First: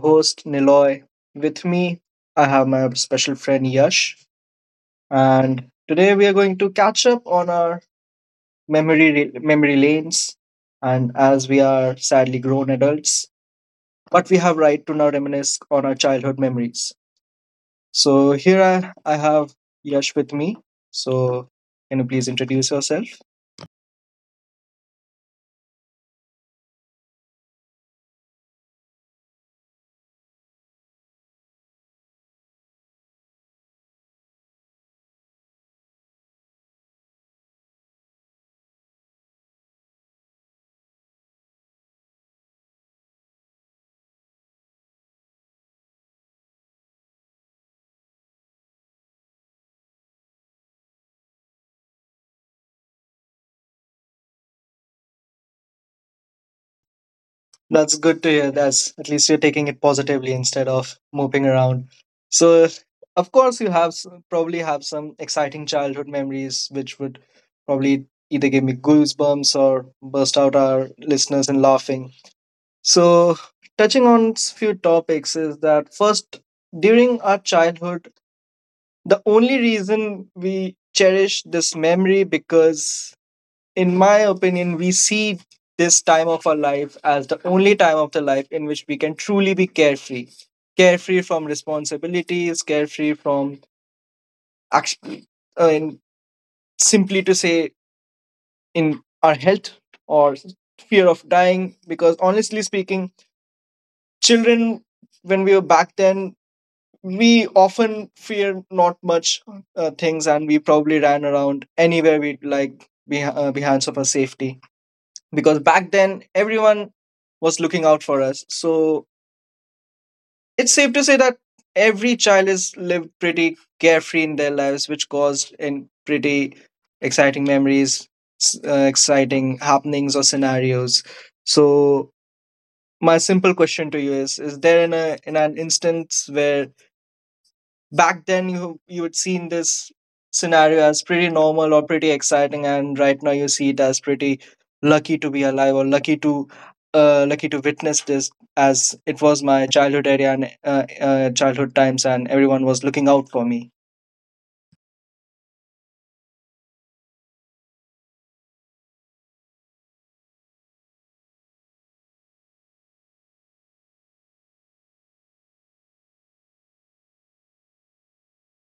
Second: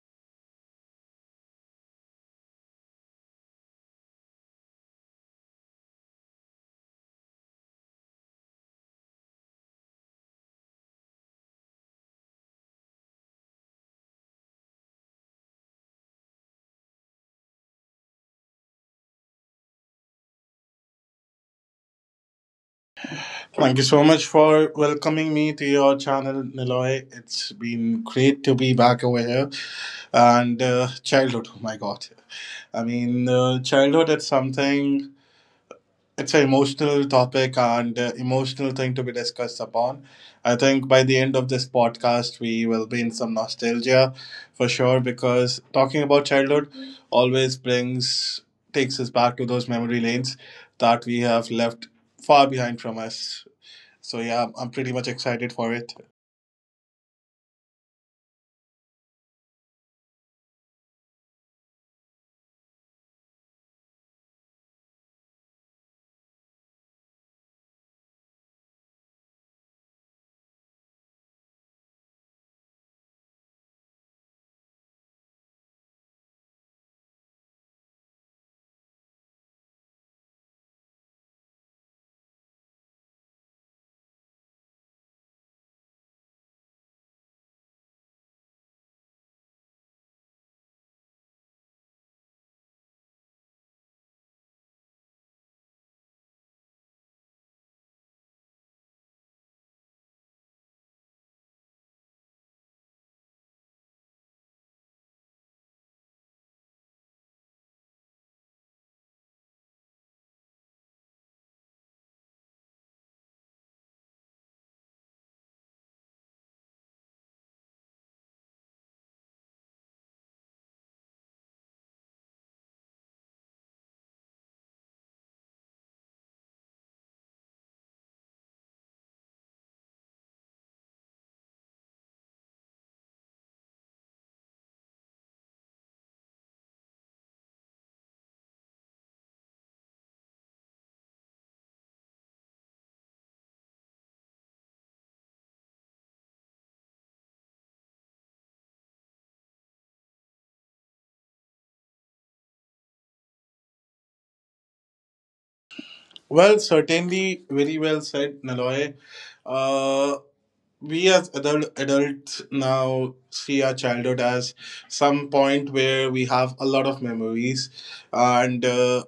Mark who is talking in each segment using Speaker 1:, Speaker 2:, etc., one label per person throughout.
Speaker 1: host, Niloy. With me, I have my special friend, Yash. And today we are going to catch up on our memory lanes. And as we are sadly grown adults, but we have right to now reminisce on our childhood memories. So here I have Yash with me. So can you please introduce yourself?
Speaker 2: Thank you so much for welcoming me to your channel, Niloy. It's been great to be back over here. And childhood, oh my God. Childhood, it's something. It's an emotional topic and emotional thing to be discussed upon. I think by the end of this podcast, we will be in some nostalgia for sure because talking about childhood always takes us back to those memory lanes that we have left far behind from us. So yeah, pretty much excited for it.
Speaker 1: That's good to hear. That's at least you're taking it positively instead of moping around. So, of course, you have probably have some exciting childhood memories, which would probably either give me goosebumps or burst out our listeners in laughing. So, touching on few topics is that first, during our childhood, the only reason we cherish this memory because in my opinion, we see this time of our life as the only time of the life in which we can truly be carefree. Carefree from responsibilities, carefree from action, uh, in, simply to say, in our health or fear of dying. Because honestly speaking, children, when we were back then, we often fear not much things and we probably ran around anywhere we like behind of our safety because back then everyone was looking out for us. So it's safe to say that every child is lived pretty carefree in their lives, which caused in pretty exciting memories, exciting happenings or scenarios. So my simple question to you is there in an instance where back then you had seen this scenario as pretty normal or pretty exciting and right now you see it as pretty lucky to be alive or lucky to lucky to witness this as it was my childhood area and childhood times and everyone was looking out for me.
Speaker 2: Well, certainly, very well said, Naloy. Uh, we as adults now see our childhood as some point where we have a lot of memories, and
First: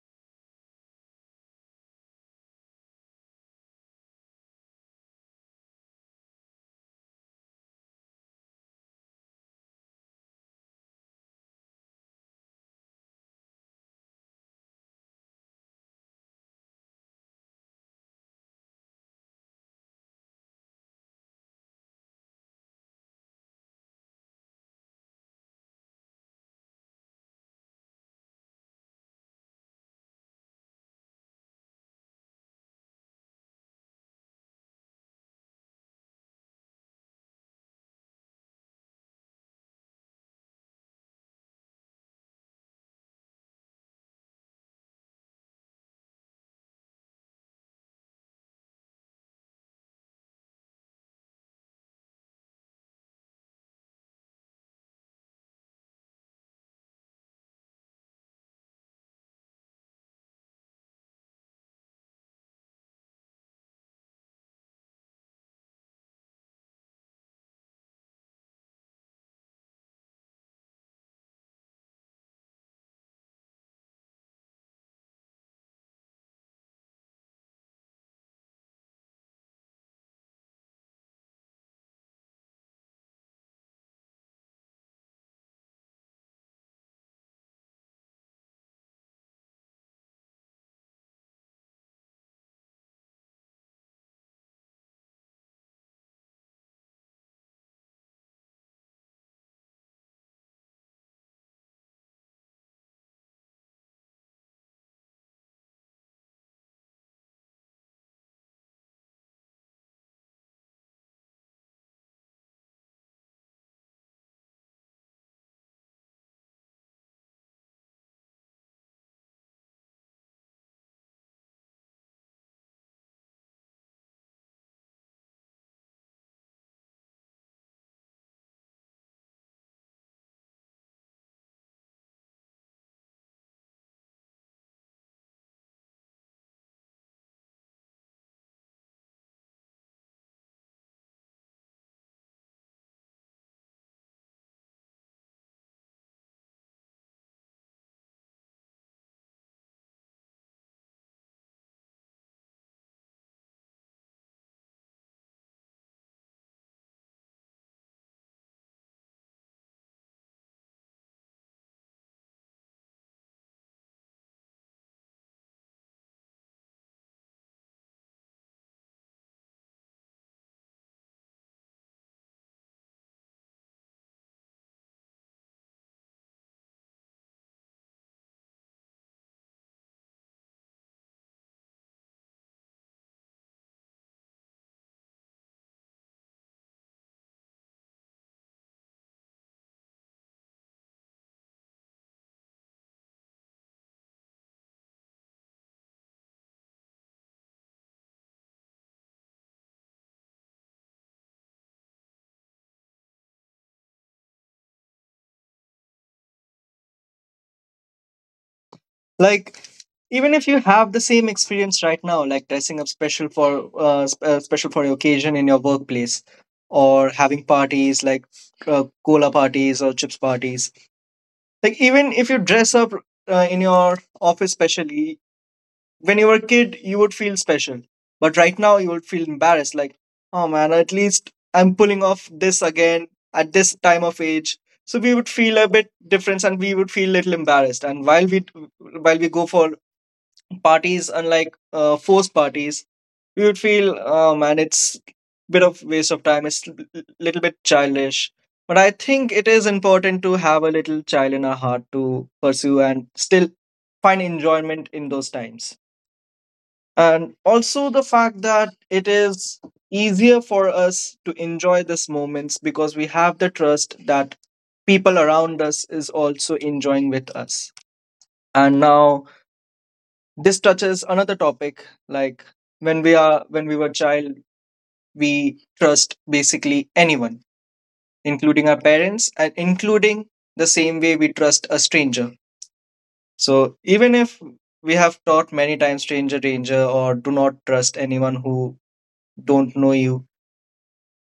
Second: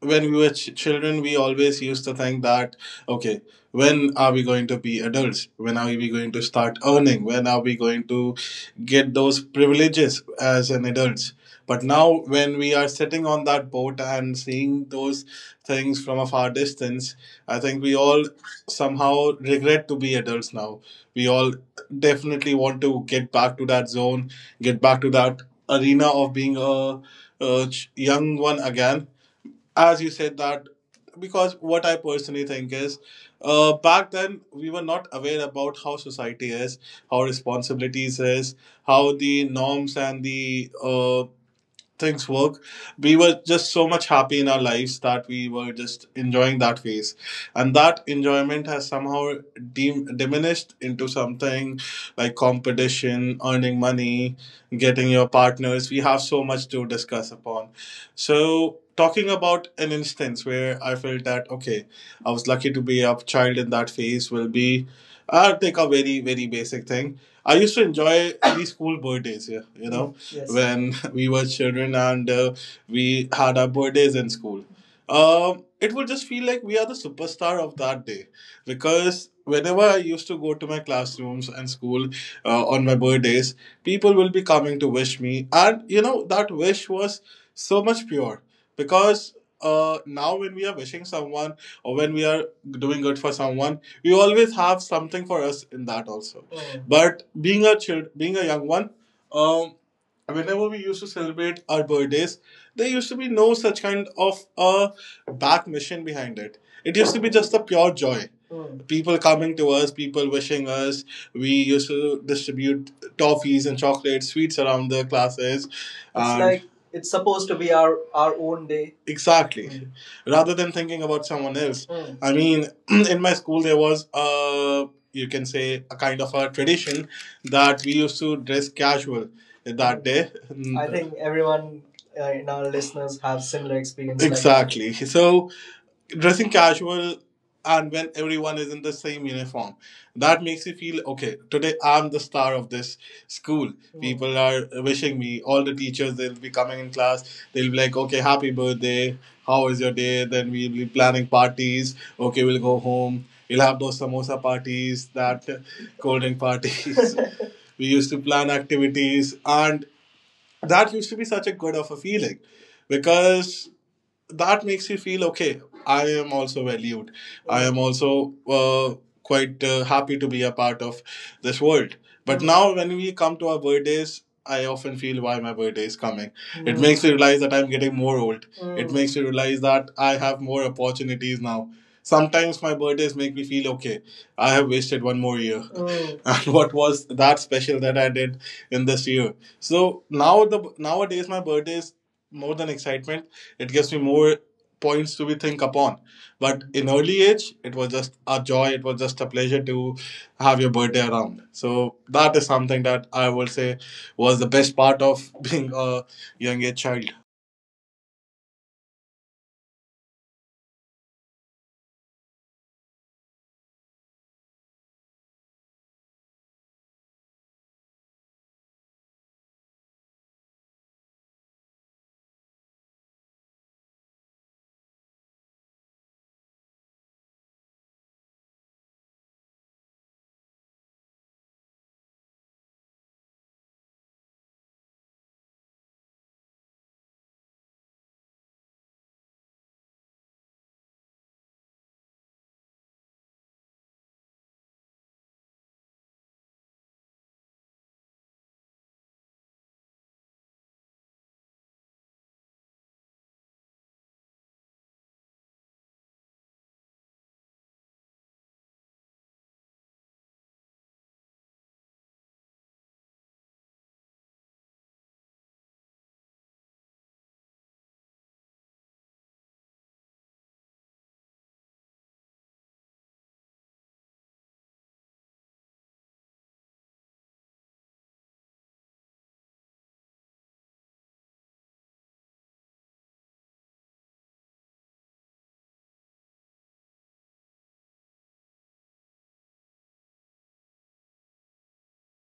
Speaker 2: when we were children we always used to think that, okay, when are we going to be adults, when are we going to start earning, when are we going to get those privileges as an adults? But now when we are sitting on that boat and seeing those things from a far distance, I think we all somehow regret to be adults now. We all definitely want to get back to that zone, get back to that arena of being a young one again. As you said that, because what I personally think is, back then we were not aware about how society is, how responsibilities is, how the norms and the things work. We were just so much happy in our lives that we were just enjoying that phase, and that enjoyment has somehow diminished into something like competition, earning money, getting your partners. We have so much to discuss upon. So talking about an instance where I felt that, okay, I was lucky to be a child in that phase, will be, I'll take a very very basic thing. I used to enjoy these school birthdays, yeah, yes. When we were children and we had our birthdays in school. It would just feel like we are the superstar of that day because whenever I used to go to my classrooms and school on my birthdays, people will be coming to wish me, and you know that wish was so much pure because now when we are wishing someone or when we are doing good for someone, we always have something for us in that also. Mm. But being a child, being a young one, um, whenever we used to celebrate our birthdays, there used to be no such kind of a back mission behind it. It used to be just the pure joy. Mm. People coming to us, people wishing us. We used to distribute toffees and chocolates, sweets around the classes. It's and like it's supposed to be our own day. Exactly. Mm, rather than thinking about someone else. Mm. I mean, in my school, there was a, you can say, a kind of a tradition that we used to dress casual that day. I think everyone, in our listeners, have similar experience, like. Exactly. So dressing casual, and when everyone is in the same uniform, that makes you feel, okay, today I'm the star of this school. People are wishing me, all the teachers, they'll be coming in class, they'll be like, okay, happy birthday, how was your day? Then we'll be planning parties, okay, we'll go home, we will have those samosa parties, that cold drink parties. We used to plan activities, and that used to be such a good of a feeling because that makes you feel, okay, I am also valued, I am also quite happy to be a part of this world. But now when we come to our birthdays, I often feel, why my birthday is coming? It makes me realize that I'm getting more old. It makes me realize that I have more opportunities now. Sometimes my birthdays make me feel, okay, I have wasted one more year and what was that special that I did in this year? So nowadays my birthdays, more than excitement, it gives me more points to be think upon. But in early age, it was just a joy. It was just a pleasure to have your birthday around. So that is something that I will say was the best part of being a young age child.
Speaker 1: Like even if you have the same experience right now, like dressing up special for special for your occasion in your workplace or having parties like cola parties or chips parties, like even if you dress up in your office specially. When you were a kid, you would feel special, but right now you would feel embarrassed, like, oh man, at least I'm pulling off this again at this time of age. So we would feel a bit different and we would feel a little embarrassed, and while we go for parties unlike forced parties, you would feel, oh man, it's bit of waste of time, it's little bit childish. But I think it is important to have a little child in our heart to pursue and still find enjoyment in those times, and also the fact that it is easier for us to enjoy these moments because we have the trust that people around us is also enjoying with us. And now this touches another topic, like when we were child, we trust basically anyone, including our parents and including the same way we trust a stranger. So even if we have taught many times stranger danger or do not trust anyone who don't know you,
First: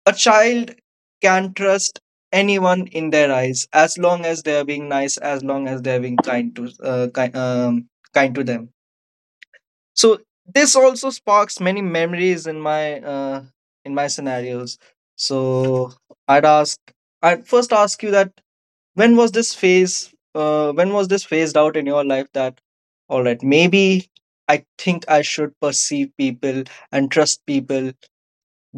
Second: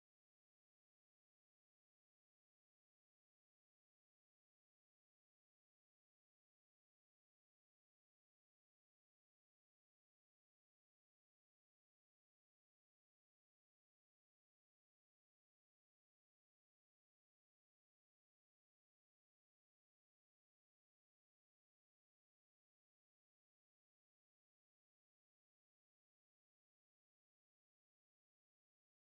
Speaker 1: a child can trust anyone in their eyes as long as they are being nice, as long as they are being kind to kind to them. So this also sparks many memories in my scenarios. So i'd ask I'd first ask you that when was this phased out in your life that all right, maybe I think I should perceive people and trust people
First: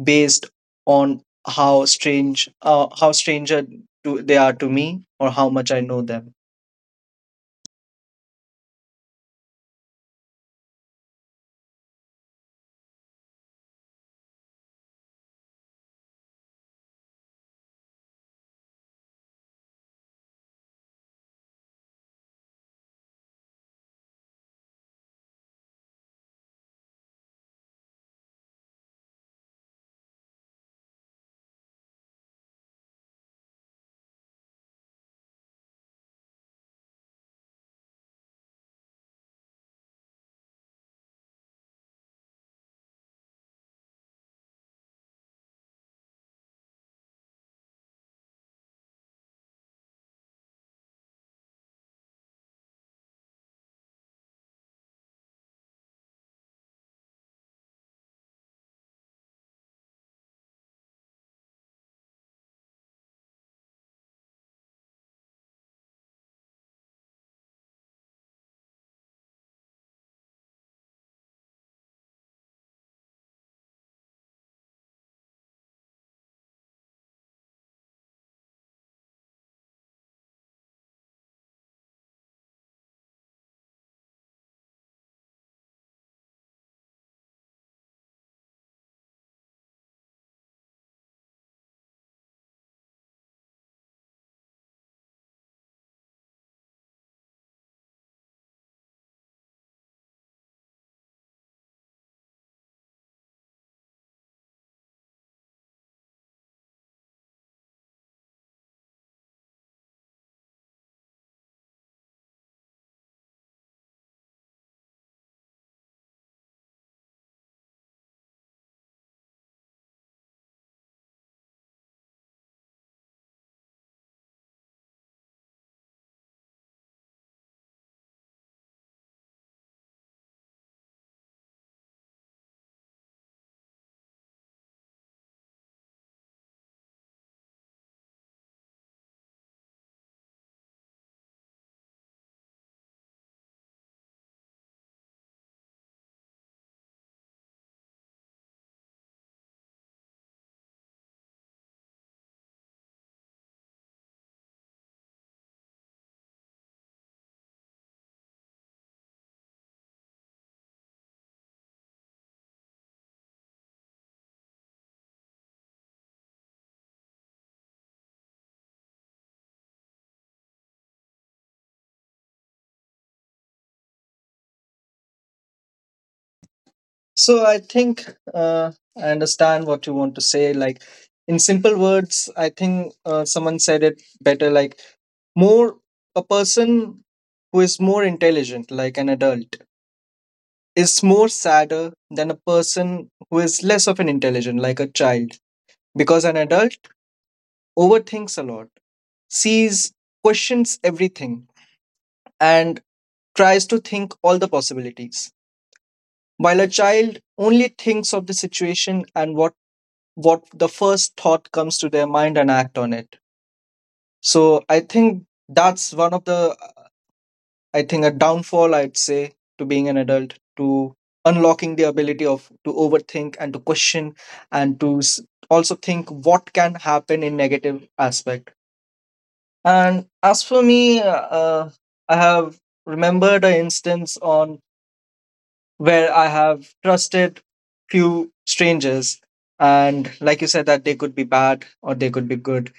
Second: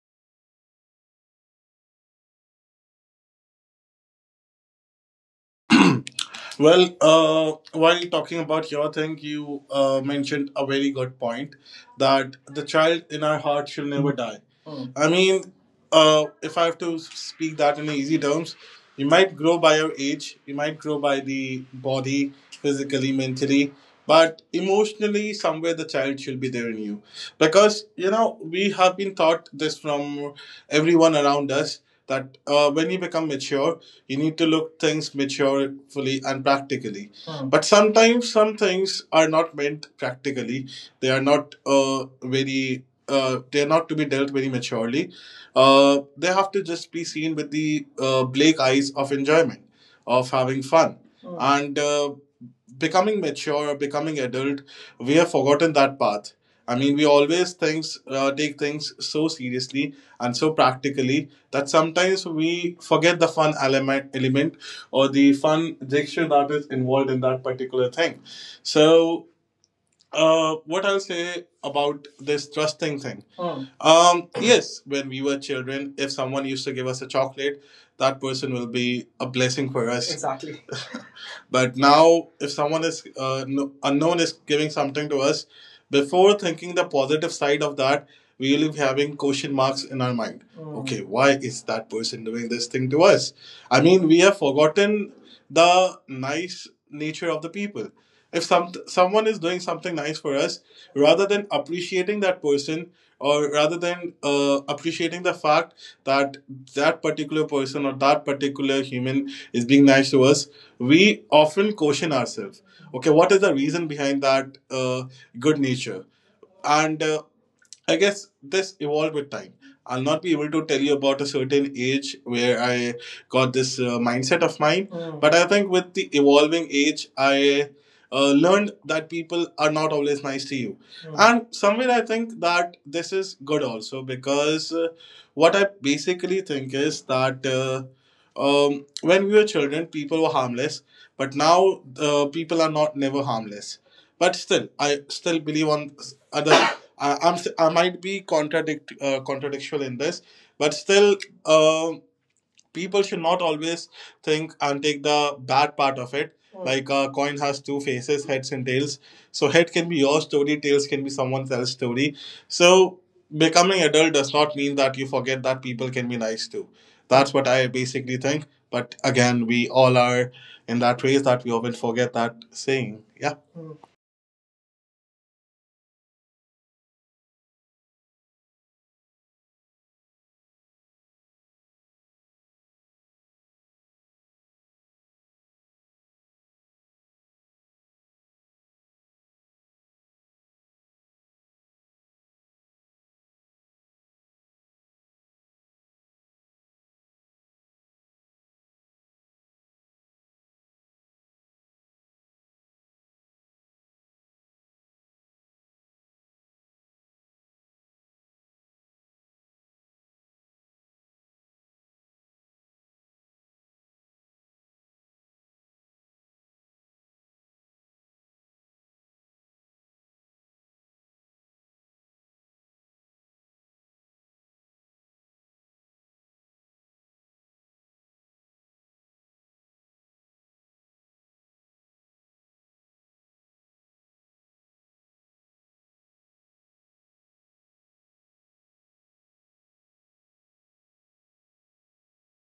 Speaker 1: based on how stranger to, they are to me or how much I know them.
Speaker 2: Well, while talking about your thing, you mentioned a very good point that the child in our heart shall never die. Mm. I mean, if I have to speak that in easy terms, you might grow by your age, you might grow by the body, physically, mentally, but emotionally, somewhere the child should be there in you. Because, you know, we have been taught this from everyone around us that when you become mature, you need to look things maturely and practically. Hmm. But sometimes some things are not meant practically. They are not very they're not to be dealt very maturely. They have to just be seen with the bleak eyes of enjoyment, of having fun. Mm. And becoming mature, becoming adult, we have forgotten that path. I mean, we always things take things so seriously and so practically that sometimes we forget the fun element or the fun gesture that is involved in that particular thing. So what I'll say about this trusting thing. Hmm. Yes, when we were children, if someone used to give us a chocolate, that person will be a blessing for us. Exactly. But now, if someone is no, unknown is giving something to us, before thinking the positive side of that, we will be having question marks in our mind. Hmm. Okay, why is that person doing this thing to us? I mean, we have forgotten the nice nature of the people. If someone is doing something nice for us, rather than appreciating that person, or rather than appreciating the fact that that particular person or that particular human is being nice to us, we often caution ourselves, okay, what is the reason behind that good nature? And I guess this evolved with time. I'll not be able to tell you about a certain age where I got this mindset of mine, Mm, but I think with the evolving age, I learned that people are not always nice to you. Mm. And somewhere I think that this is good also because what I basically think is that when we were children, people were harmless, but now people are not never harmless. But still, I still believe on other. I might be contradictual in this, but still, uh, people should not always think and take the bad part of it. Mm. Like a coin has two faces, heads and tails. So head can be your story, tails can be someone else's story. So becoming adult does not mean that you forget that people can be nice too. That's what I basically think. But again, we all are in that race that we often forget that saying. Yeah. Mm.
Speaker 1: So I think uh, I understand what you want to say. Like in simple words, I think someone said it better. Like more a person who is more intelligent, like an adult, is more sadder than a person who is less of an intelligent, like a child, because an adult overthinks a lot, sees, questions everything, and tries to think all the possibilities. While a child only thinks of the situation and what the first thought comes to their mind and act on it. So I think that's one of the I think a downfall I'd say to being an adult to unlocking the ability of to overthink and to question and to also think what can happen in negative aspect. And as for me, I have remembered an instance on where I have trusted few strangers. And like you said, that they could be bad or they could be good.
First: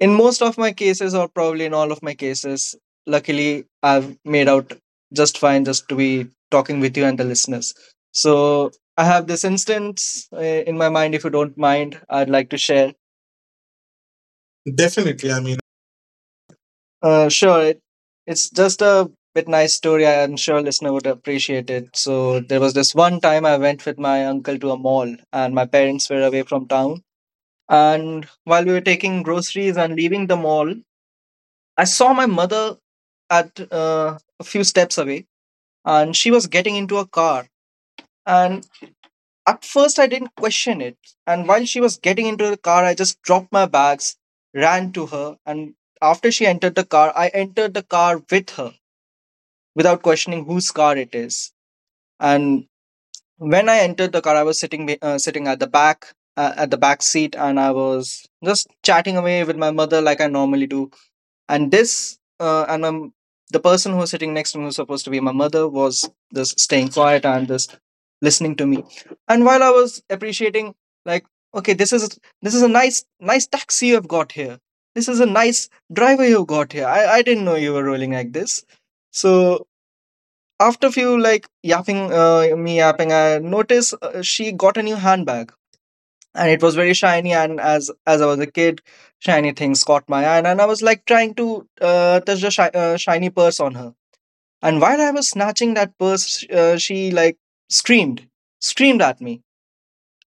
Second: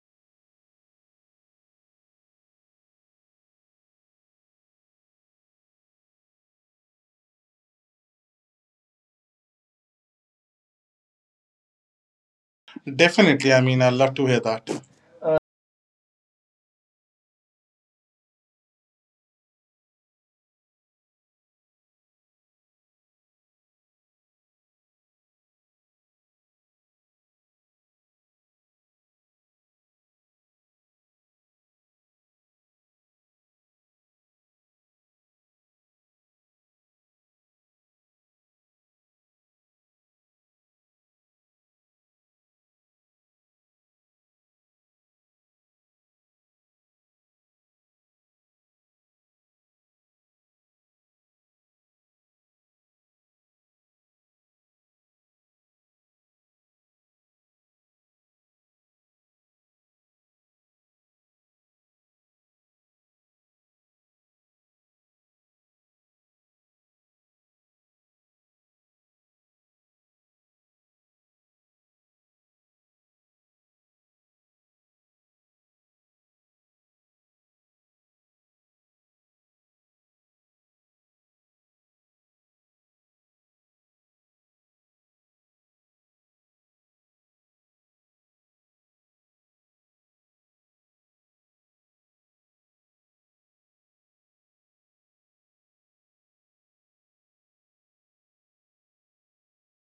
Speaker 1: In most of my cases, or probably in all of my cases, luckily I've made out just fine just to be talking with you and the listeners. So I have this instance in my mind. If you don't mind, I'd like to share.
Speaker 2: Definitely. I mean, I love to hear that.
Speaker 1: Definitely. I mean, uh, sure. It's just a bit nice story. I'm sure listener would appreciate it. So there was this one time I went with my uncle to a mall, and my parents were away from town. And while we were taking groceries and leaving the mall, I saw my mother at a few steps away, and she was getting into a car. And at first, I didn't question it. And while she was getting into the car, I just dropped my bags, ran to her, and after she entered the car, I entered the car with her without questioning whose car it is. And when I entered the car, I was sitting sitting at the back seat, and I was just chatting away with my mother like I normally do. And this and the person who was sitting next to me, who was supposed to be my mother, was just staying quiet and just listening to me. And while I was appreciating, like, okay, this is a nice taxi you've got here. This is a nice driver you have got here. I didn't know you were rolling like this. So after few like yapping, me yapping, I noticed she got a new handbag, and it was very shiny. And as I was a kid, shiny things caught my eye, and I was like trying to touch the shiny purse on her. And while I was snatching that purse, she like screamed, screamed at me.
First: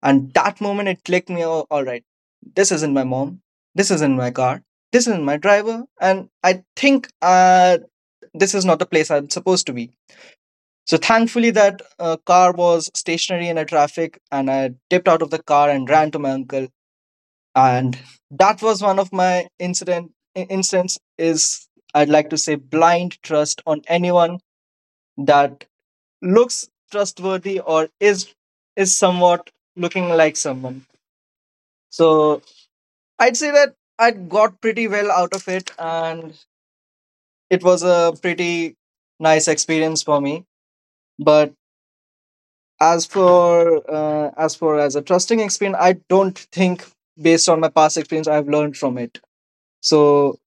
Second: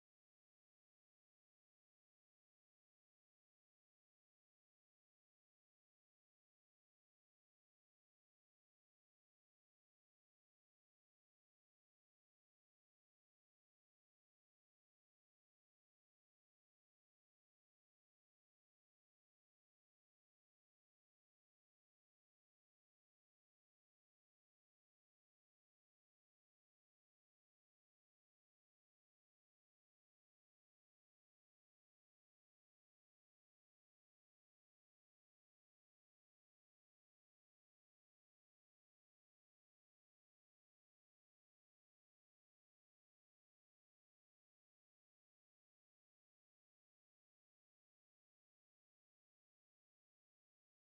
Speaker 1: And that moment, it clicked me. Oh, all right, this isn't my mom. This isn't my car. This isn't my driver. And I think this is not the place I'm supposed to be. So thankfully, that car was stationary in a traffic, and I dipped out of the car and ran to my uncle. And that was one of my instance is I'd like to say blind trust on anyone that looks trustworthy or is somewhat looking like someone. So I'd say that I got pretty well out of it, and it was a pretty nice experience for me. But as for as a trusting experience, I don't think based on my past experience, I've learned from it. So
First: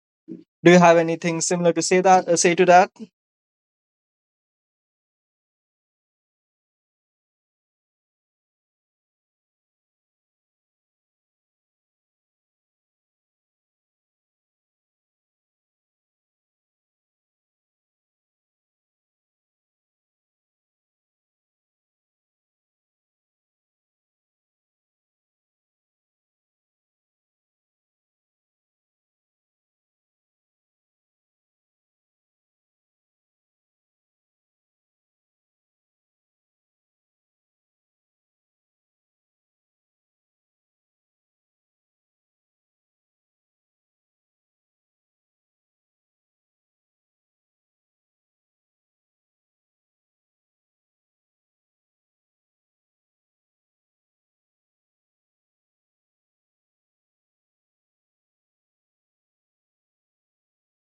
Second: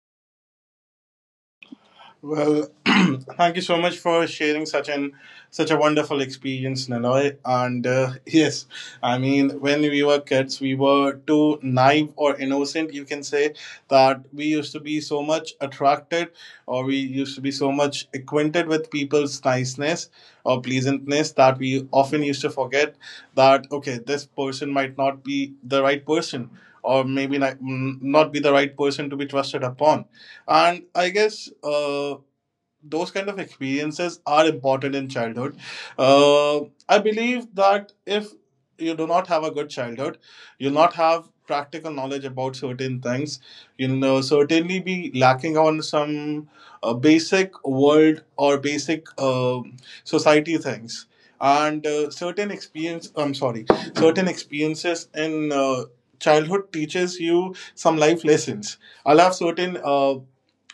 Speaker 1: do you have anything similar to say that say to
Speaker 2: Well,
Speaker 1: that?
Speaker 2: thank you so much for sharing such an such a wonderful experience, Naloy. And yes, I mean, when we were kids, we were too naive or innocent. You can say that we used to be so much attracted, or we used to be so much acquainted with people's niceness or pleasantness that we often used to forget that, okay, this person might not be the right person, or maybe not be the right person to be trusted upon. And I guess those kind of experiences are important in childhood. Uh, I believe that if you do not have a good childhood, you'll not have practical knowledge about certain things. You'll certainly be lacking on some basic world or basic society things. And certain experiences in childhood teaches you some life lessons. I'll have certain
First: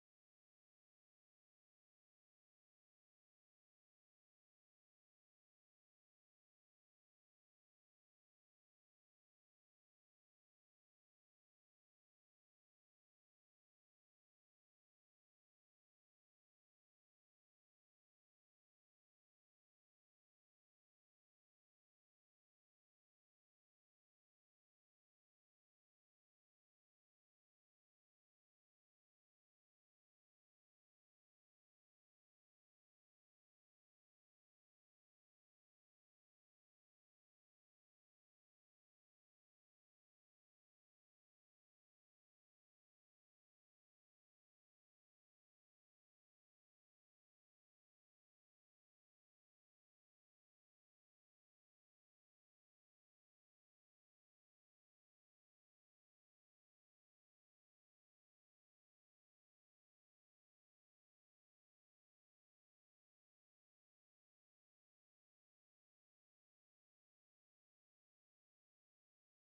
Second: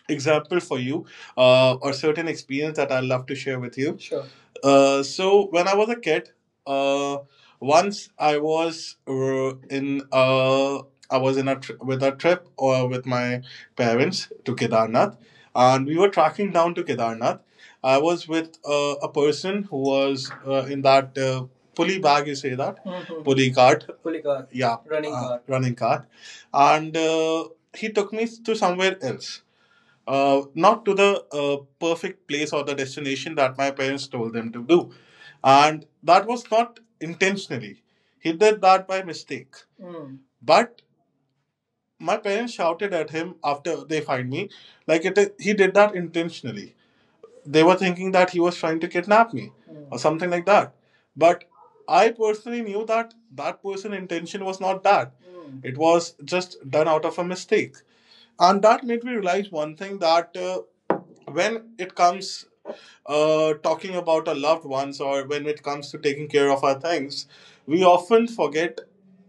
Speaker 2: example for you, or certain experience that I'd love to share with you. Sure. So when I was a kid, uh, once I was in I was in a tri- with a trip or with my parents to Kedarnath, and we were tracking down to Kedarnath. I was with a person who was in that pulley bag. You say that. Mhm. Pulley cart. Pulley cart. Yeah. Running cart, and he took me to somewhere else, not to the perfect place or the destination that my parents told them to do. And that was not intentionally. He did that by mistake. Mm. But my parents shouted at him after they find me, like it is, he did that intentionally. They were thinking that he was trying to kidnap me or something like that. But I personally knew that that person's intention was not that. Mm. It was just done out of a mistake. And that made me realize one thing that when it comes talking about our loved ones, or when it comes to taking care of our things, we often forget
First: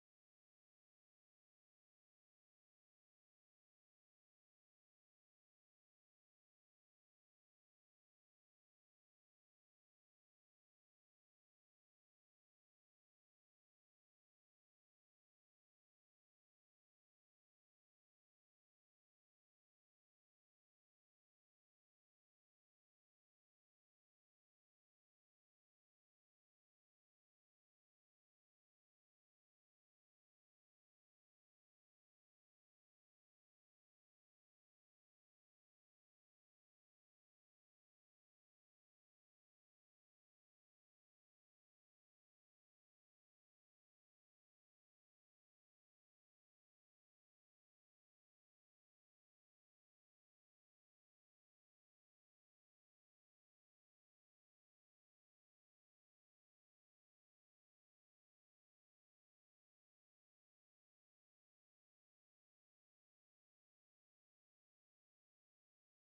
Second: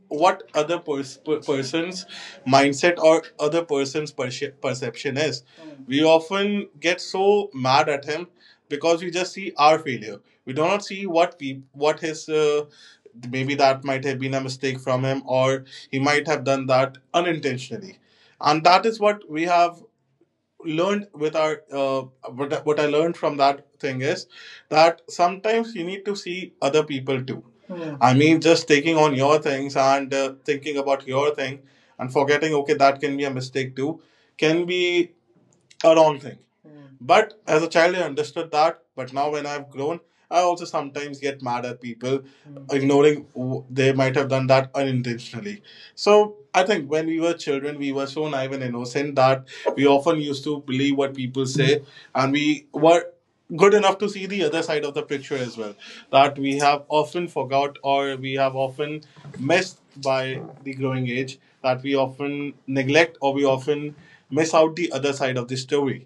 Speaker 2: what person's mindset or other person's perception is. We often get so mad at him because we just see our failure. We do not see what his maybe that might have been a mistake from him, or he might have done that unintentionally, and that is what we have learned with our what I learned from that thing is that sometimes you need to see other people too. Hmm. I mean, just taking on your things and thinking about your thing, and forgetting, okay, that can be a mistake too, can be a wrong thing. Hmm. But as a child, I understood that, but now when I've grown, I also sometimes get mad at people Mm. ignoring they might have done that unintentionally. So I think when we were children, we were so naive and innocent that we often used to believe what people say, and we were good enough to see the other side of the picture as well. That we have often forgot, or we have often missed by the growing age. That we often neglect, or we often miss out the other side of the story,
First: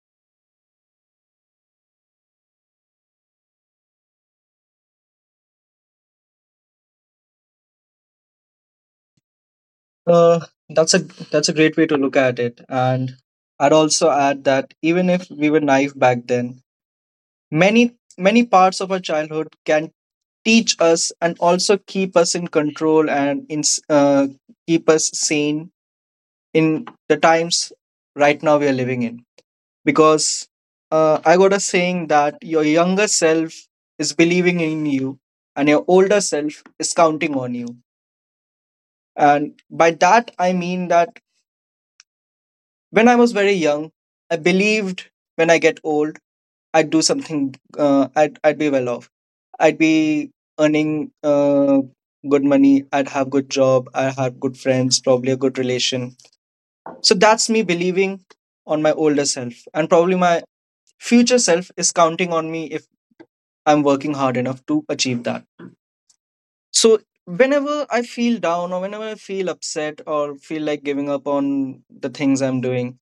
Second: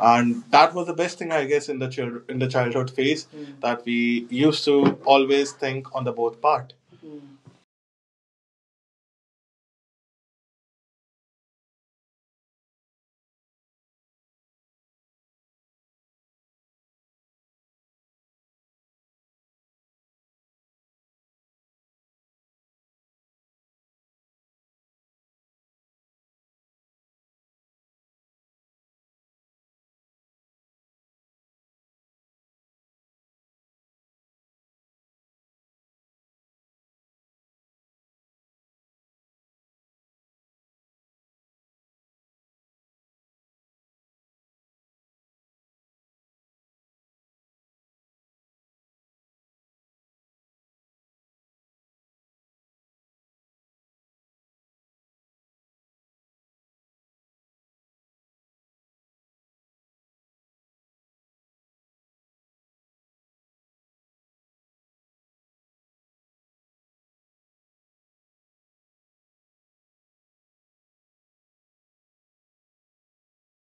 Speaker 2: and that was the best thing, I guess, in the childhood phase, that we used to always think on the both part.
Speaker 1: Uh, that's a great way to look at it, and I'd also add that even if we were naive back then, many parts of our childhood can teach us and also keep us in control and in keep us sane in the times right now we are living in. Because I got a saying that your younger self is believing in you and your older self is counting on you. And by that, I mean that when I was very young, I believed when I get old, I'd do something, I'd be well off. I'd be earning good money, I'd have good job, I'd have good friends, probably a good relation. So that's me believing on my older self. And probably my future self is counting on me I'm working hard enough to achieve that. So whenever I feel down or whenever I feel upset or feel like giving up on the things I'm doing,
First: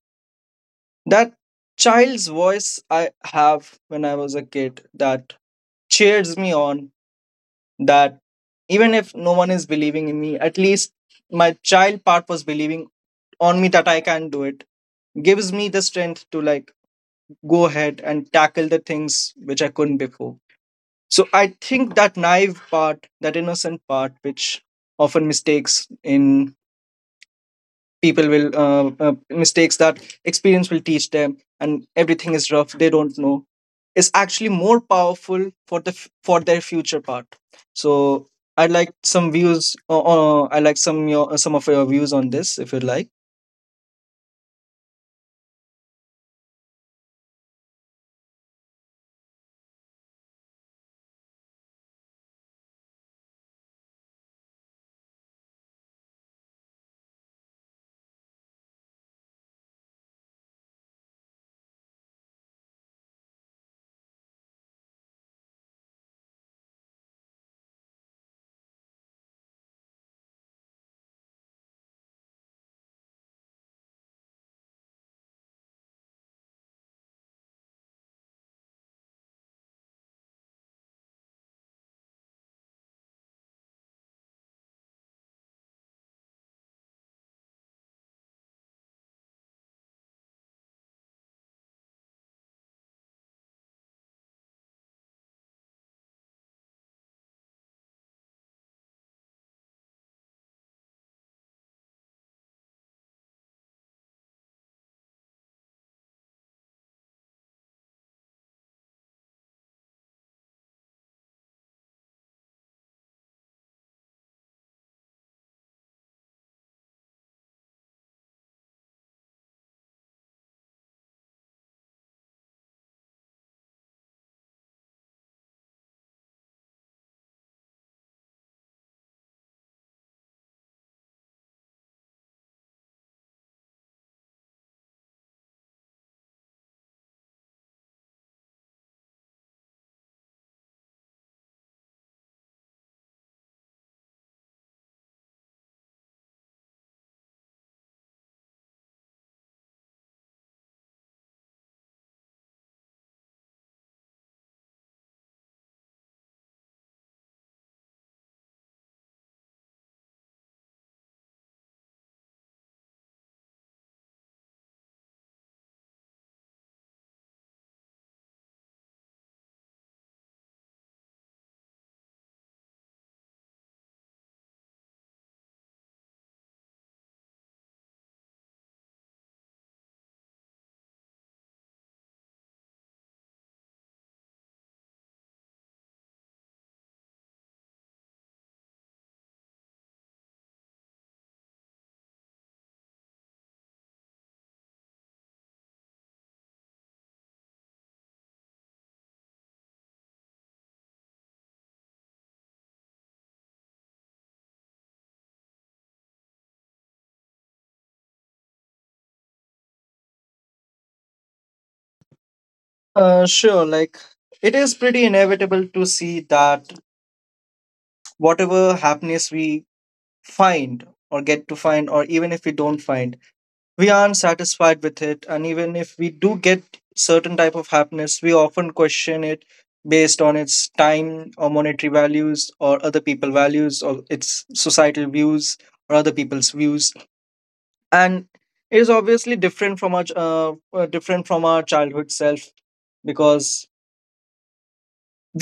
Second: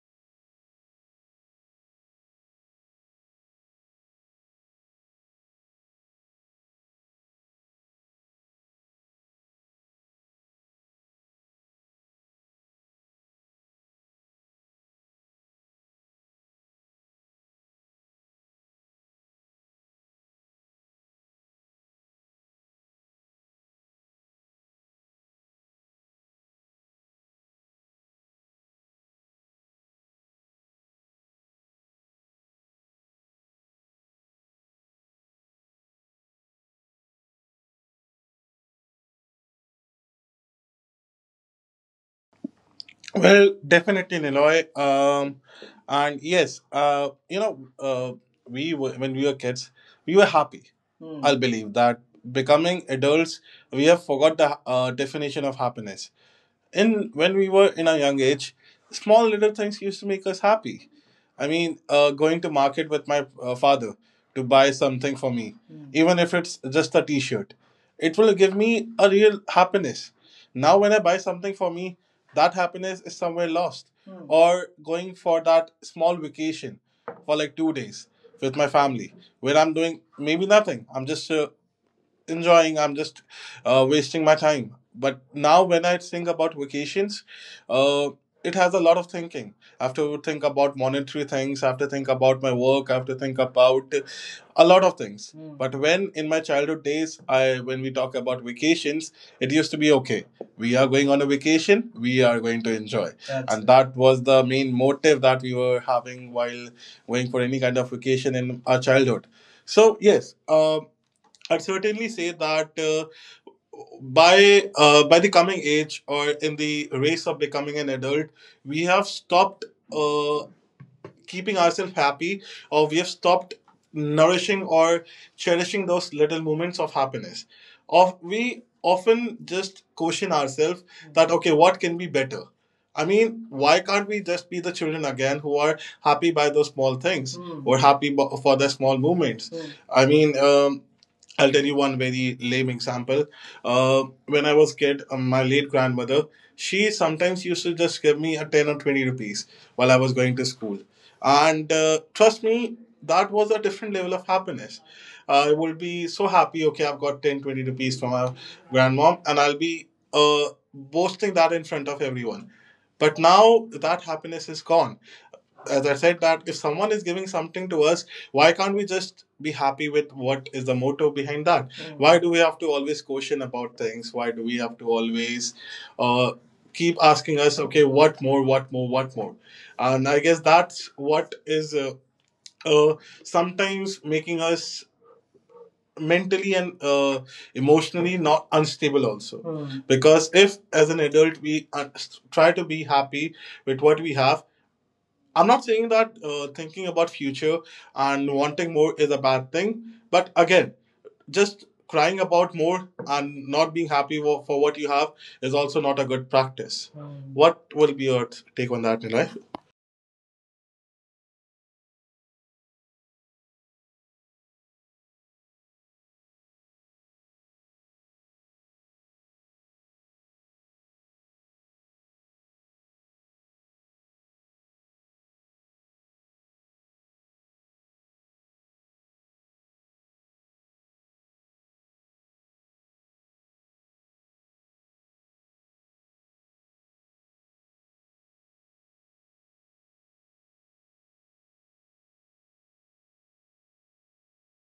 Speaker 1: that child's voice I have when I was a kid that cheers me on, that even if no one is believing in me, at least my child part was believing on me that I can do it, gives me the strength to like go ahead and tackle the things which I couldn't before. So I think that naive part, that innocent part, which often mistakes in people will mistakes that experience will teach them, and everything is rough. They don't know. Is actually more powerful for the for their future part. So I like some views. I like some your some of your views on this, if you like.
Speaker 2: Well, definitely, Niloy, and yes, we were when we were kids, we were happy. Mm. I'll believe that becoming adults, we have forgot the definition of happiness. In When we were in our young age, small little things used to make us happy. I mean, going to market with my father to buy something for me, even if it's just a T-shirt, it will give me a real happiness. Now, when I buy something for me, that happiness is somewhere lost. Mm. Or going for that small vacation for like 2 days with my family, where I'm doing maybe nothing. I'm just enjoying, I'm just wasting my time. But now when I think about vacations, uh, it has a lot of thinking. I have to think about monetary things, I have to think about my work, I have to think about a lot of things, but when in my childhood days I when we talk about vacations, it used to be okay, we are going on a vacation, we are going to enjoy. That's and it. That was the main motive that we were having while going for any kind of vacation in our childhood. So yes, I'd certainly say that by the coming age, or in the race of becoming an adult, we have stopped uh, keeping ourselves happy, or we have stopped nourishing or cherishing those little moments of happiness, of we often just question ourselves that, okay, what can be better? I mean, why can't we just be the children again who are happy by those small things, or for the small moments Mm. I mean, I'll tell you one very lame example. uh, when I was kid, my late grandmother, she sometimes used to just give me a 10 or 20 rupees while I was going to school. And trust me, that was a different level of happiness. I would be so happy, okay, I've got 10, 20 rupees from my grandmom, and I'll be boasting that in front of everyone. But now that happiness is gone. As I said, that if someone is giving something to us, why can't we just be happy with? What is the motto behind that? Mm. Why do we have to always question about things? Why do we have to always uh, keep asking us, okay, what more, what more, what more? And I guess that's what is uh, sometimes making us mentally and emotionally not unstable also, because if, as an adult, we try to be happy with what we have. I'm not saying that thinking about future and wanting more is a bad thing, but again, just crying about more and not being happy for what you have is also not a good practice. What will be your take on that, Nilay?
Speaker 1: Sure. Like it is pretty inevitable to see that whatever happiness we find or get to find, or even if we don't find, we aren't satisfied with it, and even if we do get certain type of happiness, we often question it based on its time or monetary values or other people values or its societal views or other people's views. And it is obviously different from our different from our childhood self, because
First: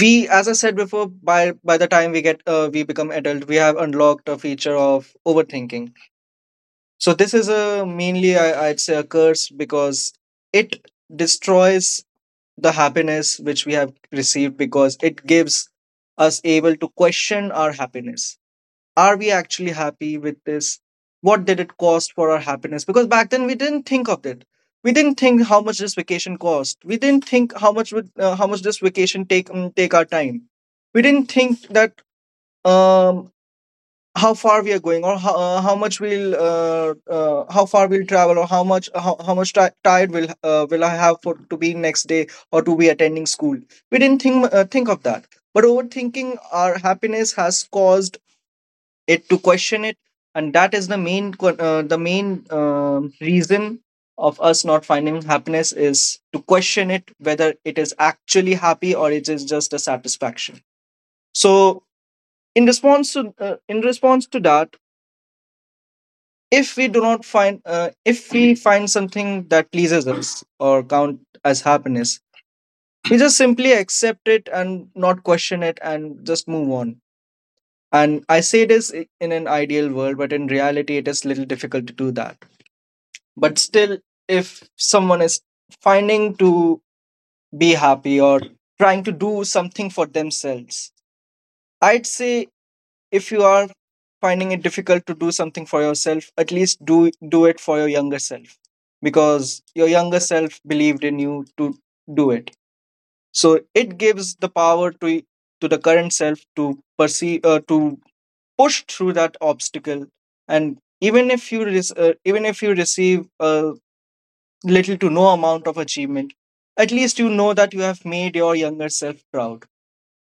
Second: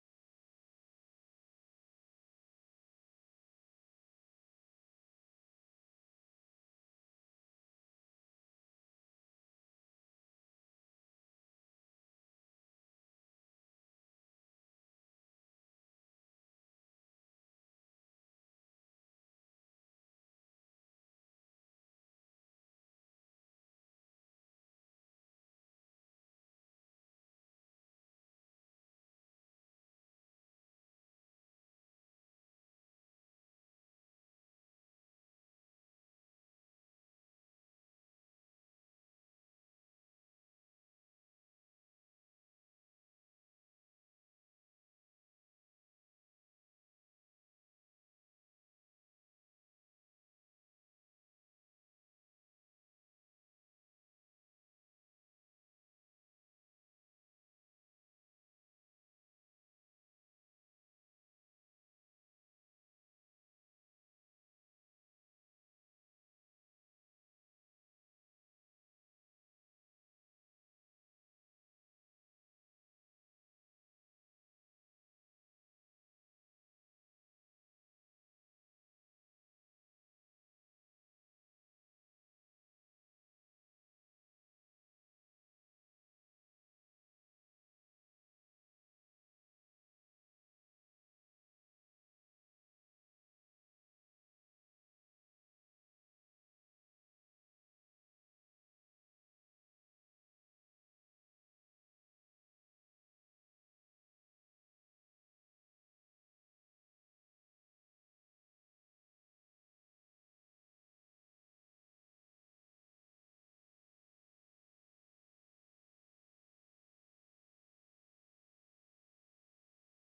Speaker 1: we, as I said before, by the time we get we become adult, we have unlocked a feature of overthinking. So this is a mainly, I'd say, a curse, because it destroys the happiness which we have received, because it gives us able to question our happiness. Are we actually happy with this? What did it cost for our happiness? Because back then we didn't think of it. We didn't think how much this vacation cost. We didn't think how much this vacation take take our time. We didn't think that, um, how far we are going, how much we'll how far we'll travel, or how much ti tired will I have for, to be next day or to be attending school. We didn't think of that. But overthinking our happiness has caused it to question it, and that is the the main reason of us not finding happiness, is to question it whether it is actually happy or it is just a satisfaction. So, in response to that, if we find something that pleases us or count as happiness, we just simply accept it and not question it and just move on. And I say this in an ideal world, but in reality it is little difficult to do that. But still, if someone is finding to be happy or trying to do something for themselves, I'd say if you are finding it difficult to do something for yourself, at least do it for your younger self, because your younger self believed in you to do it. So it gives the power to the current self to perceive to push through that obstacle. And even if you even if you receive a little to no amount of achievement, at least you know that you have made your younger self proud.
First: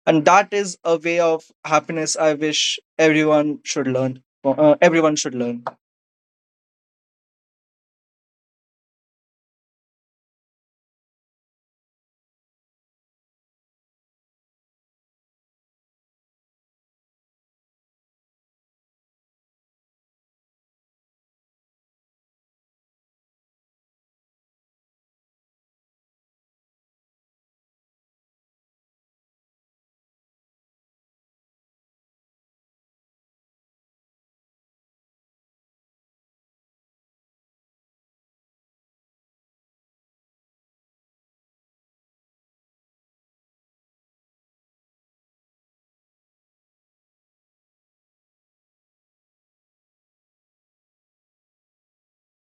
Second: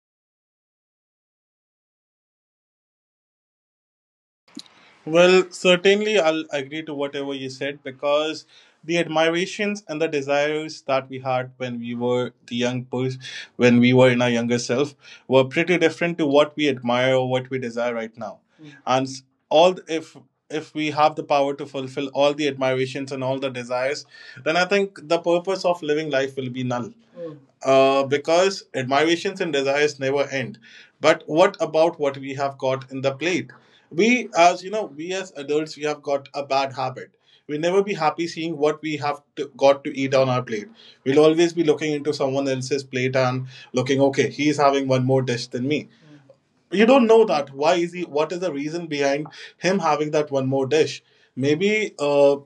Speaker 1: And that is a way of happiness I wish everyone should
Speaker 2: Well,
Speaker 1: learn.
Speaker 2: certainly I'll agree to whatever you said, because the admirations and the desires that we had when we were the when we were in our younger self, were pretty different to what we admire or what we desire right now. Mm. And if we have the power to fulfill all the admirations and all the desires, then I think the purpose of living life will be null, because admirations and desires never end. But what about what we have got in the plate? We, as you know, we as adults, we have got a bad habit. We'll never be happy seeing what we have to, got to eat on our plate. We'll always be looking into someone else's plate and looking, okay, he's having one more dish than me. You don't know that, why is he, what is the reason behind him having that one more dish? Maybe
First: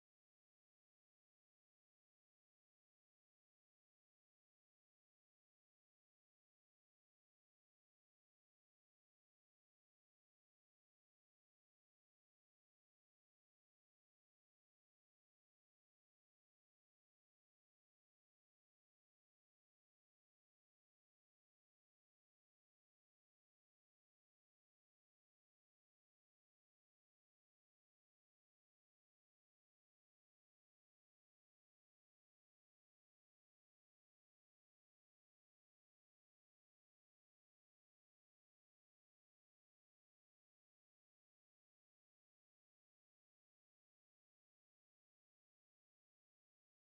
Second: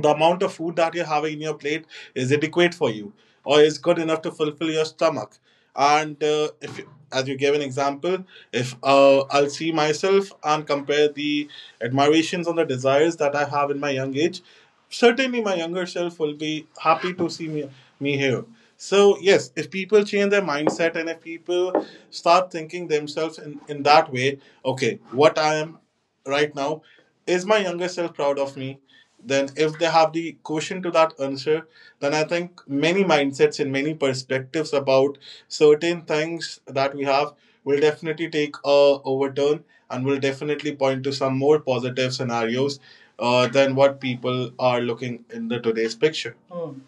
Speaker 2: the amount of food that you're having in your plate is adequate for you, or is good enough to fulfill your stomach. And if you- as you gave an example, if, I'll see myself and compare the admirations on the desires that I have in my young age, certainly my younger self will be happy to see me, me here. So, yes, if people change their mindset, and if people start thinking themselves in that way, okay, what I am right now, is my younger self proud of me? Then, if they have the question to that answer, then I think many mindsets and many perspectives about certain things that we have, will definitely take a overturn, and will definitely point to some more positive scenarios, than what people are looking in the today's picture. Hmm.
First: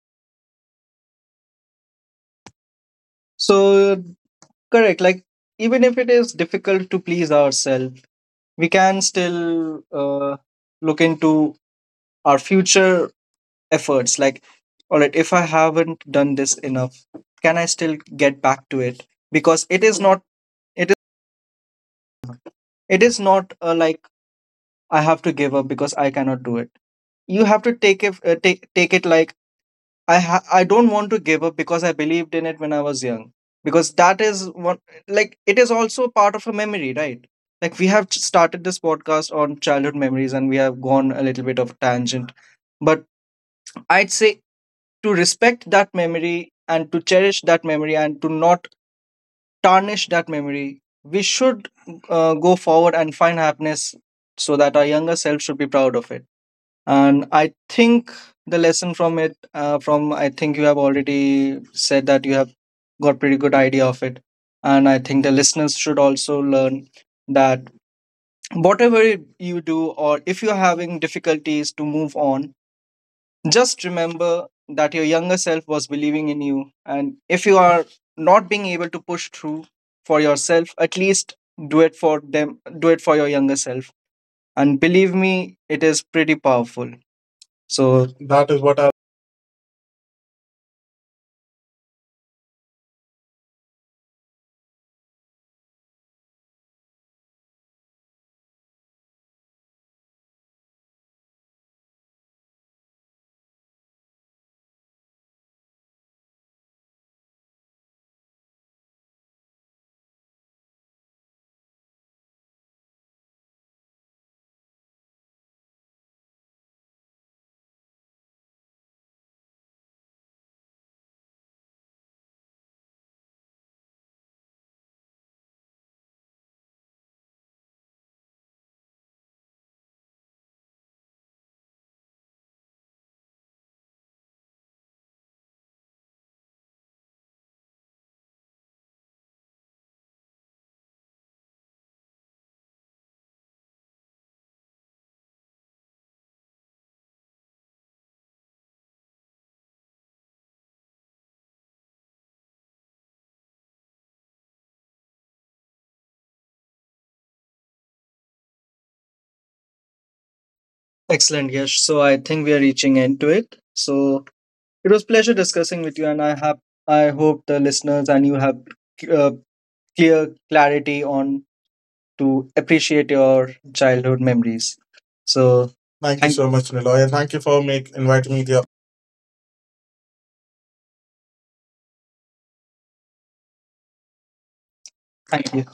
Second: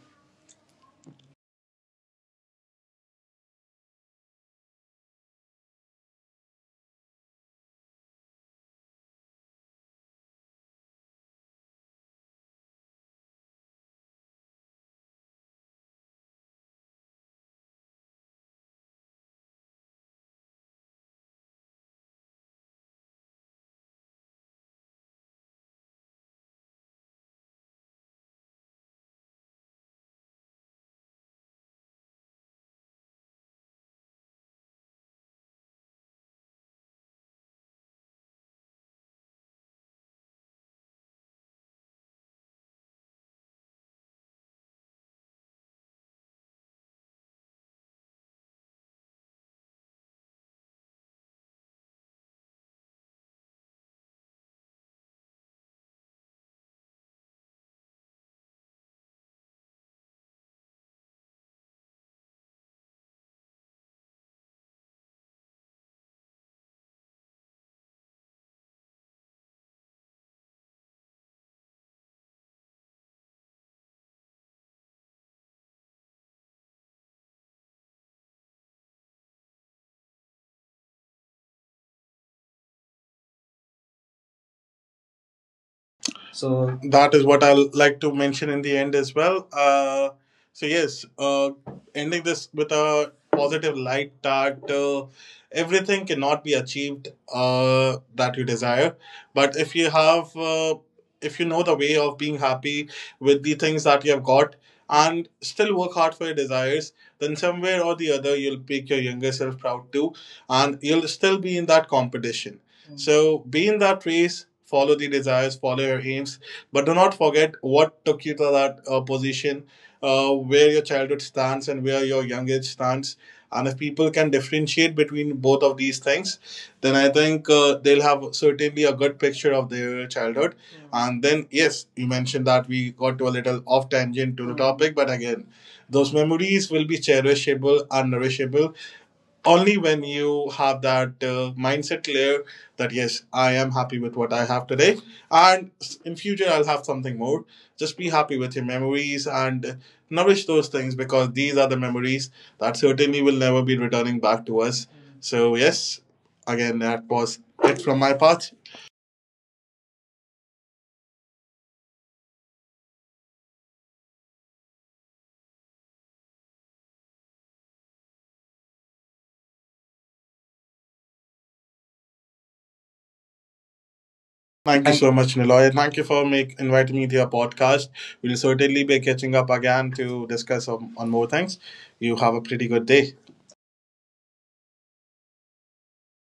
Speaker 1: So, correct, like even if it is difficult to please ourselves, we can still look into our future efforts. Like, all right, if I haven't done this enough, can I still get back to it? Because it is not, it is, it is not, like I have to give up because I cannot do it. You have to take, take it like, I don't want to give up because I believed in it when I was young. Because that is one, like it is also part of a memory, right? Like we have started this podcast on childhood memories and we have gone a little bit of tangent. But I'd say, to respect that memory and to cherish that memory and to not tarnish that memory, we should go forward and find happiness, so that our younger self should be proud of it. And I think the lesson from it from, I think you have already said that you have got pretty good idea of it, and I think the listeners should also learn that whatever you do, or if you're having difficulties to move on, just remember that your younger self was believing in you, and if you are not being able to push through for yourself, at least do it for them, do it for your younger self, and believe me, it is
Speaker 2: So
Speaker 1: pretty
Speaker 2: that is what
Speaker 1: powerful.
Speaker 2: I'll like to mention in
Speaker 1: So
Speaker 2: the end
Speaker 1: that
Speaker 2: as
Speaker 1: is what
Speaker 2: well.
Speaker 1: I.
Speaker 2: So yes, ending this with a positive light, that everything cannot be achieved, that you desire, but if you know the way of being happy with the things that you have got, and still work hard for your desires, then somewhere or the other, you'll make your younger self proud too, and you'll still be in that competition. So be in that race, follow the desires, follow your aims, but do not forget what took you to that position, where your childhood stands and where your young age stands. And if people can differentiate between both of these things, then I think they'll have certainly a good picture of their childhood. And then, yes, you mentioned that we got to a little off tangent to the topic, but again, those memories will be cherishable and nourishable only when you have that mindset clear, that yes, I am happy with what I have today, and in future, I'll have something more. Just be happy with your memories and nourish those things, because these are the memories that certainly will never be returning back to us. So yes, again, that was it from my part.
Speaker 1: Excellent, Yash. So I think we are reaching end to it. So it was pleasure discussing with you, and I have, I hope the listeners and you have uh, clear clarity on to appreciate your childhood
Speaker 2: Thank you so
Speaker 1: memories.
Speaker 2: much, Niloy, thank you for
Speaker 1: So
Speaker 2: make
Speaker 1: thank you
Speaker 2: inviting
Speaker 1: so
Speaker 2: me to
Speaker 1: much,
Speaker 2: your
Speaker 1: Niloy, and thank
Speaker 2: podcast.
Speaker 1: you for
Speaker 2: We'll
Speaker 1: make,
Speaker 2: certainly
Speaker 1: inviting me
Speaker 2: be
Speaker 1: here.
Speaker 2: catching up again to discuss on more things. You have a pretty good day.
Speaker 1: Thank you.